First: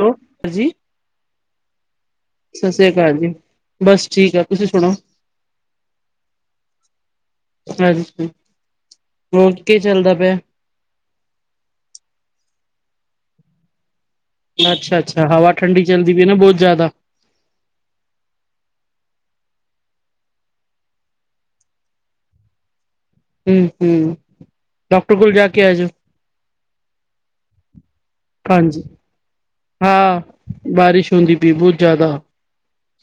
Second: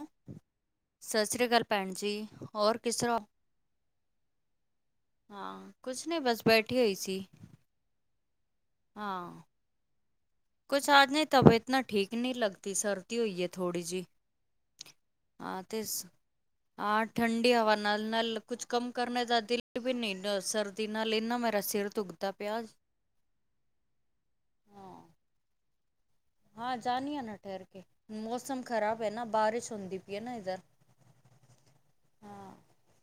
Hello ਹਾਂਜੀ ਸਸ ਰੀ ਕਾਲ ਭੈਣ ਜੀ, ਸਤਿ ਹੋਰ ਸ੍ਰੀ ਕਿਸ ਅਕਾਲ ਤਰ੍ਹਾਂ ਹੋ। ਜੀ ਬਸ ਠੀਕ ਆ, ਤੁਸੀਂ ਸੁਣੋ ਹਾਂ, ਕੁਛ ਨਹੀਂ ਬਸ ਬੈਠੀ ਹੋਈ ਸੀ। ਹਾਂਜੀ, ਹੋਰ ਕੀ ਚੱਲਦਾ ਪਿਆ। ਕੁੱਛ ਆਜ ਨੀ ਤਬੀਅਤ ਨਾ ਠੀਕ ਨਹੀਂ ਲੱਗਦੀ, ਸਰਦੀ ਹੋਈ ਆ ਥੋੜੀ ਜੀ। ਅੱਛਾ-ਅੱਛਾ, ਹਵਾ ਹਾਂ ਤੇ ਠੰਡੀ ਚੱਲਦੀ ਪਈ ਨਾ ਬਹੁਤ ਜ਼ਿਆਦਾ। ਹਾਂ ਠੰਡੀ ਹਵਾ ਨਾਲ-ਨਾਲ ਕੁਝ ਕੰਮ ਕਰਨੇ ਦਾ ਦਿਲ ਵੀ ਨਹੀਂ, ਸਰਦੀ ਨਾਲ ਇੰਨਾ ਮੇਰਾ ਸਿਰ ਦੁਖ ਤਾ ਪਿਆਜ਼। ਹੂੰ-ਹੂੰ, ਡਾਕਟਰ ਕੋਲ ਜਾ ਕੇ ਆਜੋ। ਹਾਂ ਜਾਣੀ ਆ ਨਾ ਠਹਿਰ ਕੇ, ਮੌਸਮ ਹਾਂਜੀ ਖ਼ਰਾਬ ਐ ਨਾ ਬਾਰਿਸ਼ ਹੁੰਦੀ ਪਈ ਐ ਹਾਂ ਨਾ ਇੱਧਰ। ਬਾਰਿਸ਼ ਹੁੰਦੀ ਪਈ ਬੌਤ ਜਾਦਾ,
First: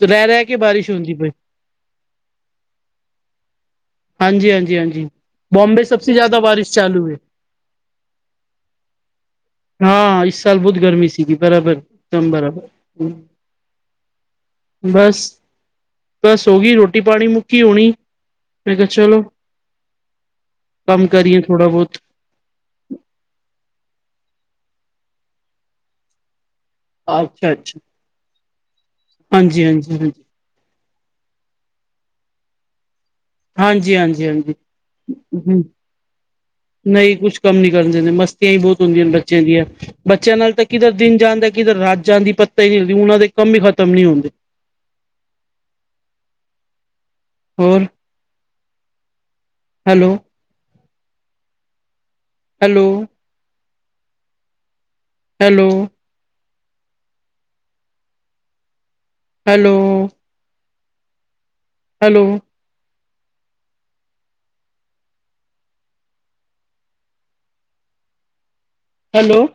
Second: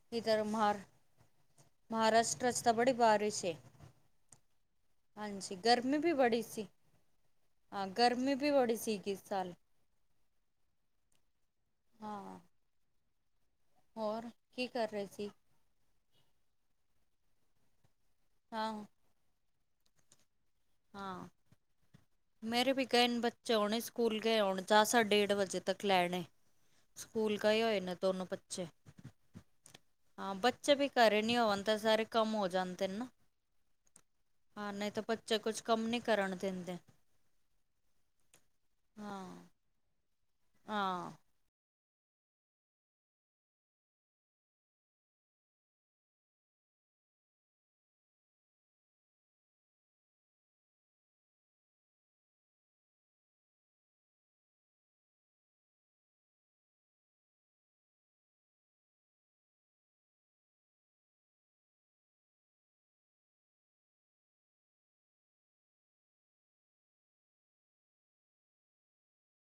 ਰੈ-ਰੈ ਕੇ ਬਾਰਿਸ਼ ਹੁੰਦੀ ਪਈ। ਮਹਾਰਾਸ਼ਟਰਾ ਚ ਤਾਂ ਬੜੀ ਬਾਰਿਸ਼ ਏ। ਹਾਂਜੀ-ਹਾਂਜੀ-ਹਾਂਜੀ, ਬੋਮਬੇ ਸਭ ਵੀ ਸੇ ਜ਼ਿਆਦਾ ਬੜੀ ਸੀ, ਬਾਰਿਸ਼ ਚਾਲੂ ਏ। ਹਾਂ, ਗਰਮੀ ਵੀ ਬੜੀ ਸੀਗੀ ਇਸ ਸਾਲ। ਹਾਂ, ਇਸ ਸਾਲ ਬੌਤ ਗਰਮੀ ਸੀਗੀ, ਬਰਾਬਰ ਦਮ ਹਾਂ। ਬਰਾਬਰ। ਹੋਰ, ਕੀ ਕਰ ਰਏ ਬਸ ਸੀ? ਬਸ ਹੋ ਗਈ ਰੋਟੀ-ਪਾਣੀ ਮੁੱਕੀ ਹੋਣੀ, ਮੈਂ ਹਾਂ। ਕਿਹਾ ਚਲੋ ਕੰਮ ਹਾਂ, ਕਰੀਏ ਥੋੜਾ ਬੋਤ। ਮੇਰੇ ਪਿਤਾ ਇਨ ਬੱਚੇ ਆਉਣੇ ਸਕੂਲ ਗਏ ਹੋਣ, ਚਾਹ ਸਾਡੇ ਡੇਢ ਵਜੇ ਤੱਕ ਲੈਣੇ। ਸਕੂਲ ਅੱਛਾ ਗਏ ਅੱਛਾ ਹੋਏ ਨੇ ਦੋਨੋ ਬੱਚੇ, ਹਾਂਜੀ ਹਾਂਜੀ ਹਾਂਜੀ ਹਾਂ ਬੱ ਚੇ ਵੀ ਘਰੇ ਨੀ ਹੋਣ, ਤਾਂ ਸਾਰੇ ਕੰਮ ਹੋ ਜਾਂਦੇ ਨੇ ਨਾ। ਹਾਂਜੀ ਹਾਂਜੀ ਹਾਂਜੀ, ਹਾਂ, ਨਹੀਂ ਤਾਂ ਬੱਚੇ ਕੁਛ ਹੂੰ, ਕੰਮ ਨੀ ਕਰਨ ਦਿੰਦੇ। ਨਹੀਂ ਕੁਛ ਕੰਮ ਨੀ ਕਰਨ ਦਿੰਦੇ, ਮਸਤੀਆਂ ਹੀ ਬੌਤ ਹੁੰਦੀਆਂ ਨੇ ਹਾਂ, ਬੱਚਿਆਂ ਦੀਆਂ, ਬੱਚਿਆਂ ਨਾਲ ਤਾਂ ਕਿਧਰ ਹਾਂ। ਦਿਨ ਜਾਂਦਾ ਕਿਧਰ ਰਾਤ ਜਾਂ ਦੀ ਪੱਤਾ ਹੀ ਨਹੀਂ ਹੁੰਦਾ, ਉਹਨਾਂ ਦੇ ਕੰਮ ਵੀ ਖਤਮ ਨਹੀਂ ਹੁੰਦੇ ਹੋਰ hello. Hello. Hello. Hello hello- hello-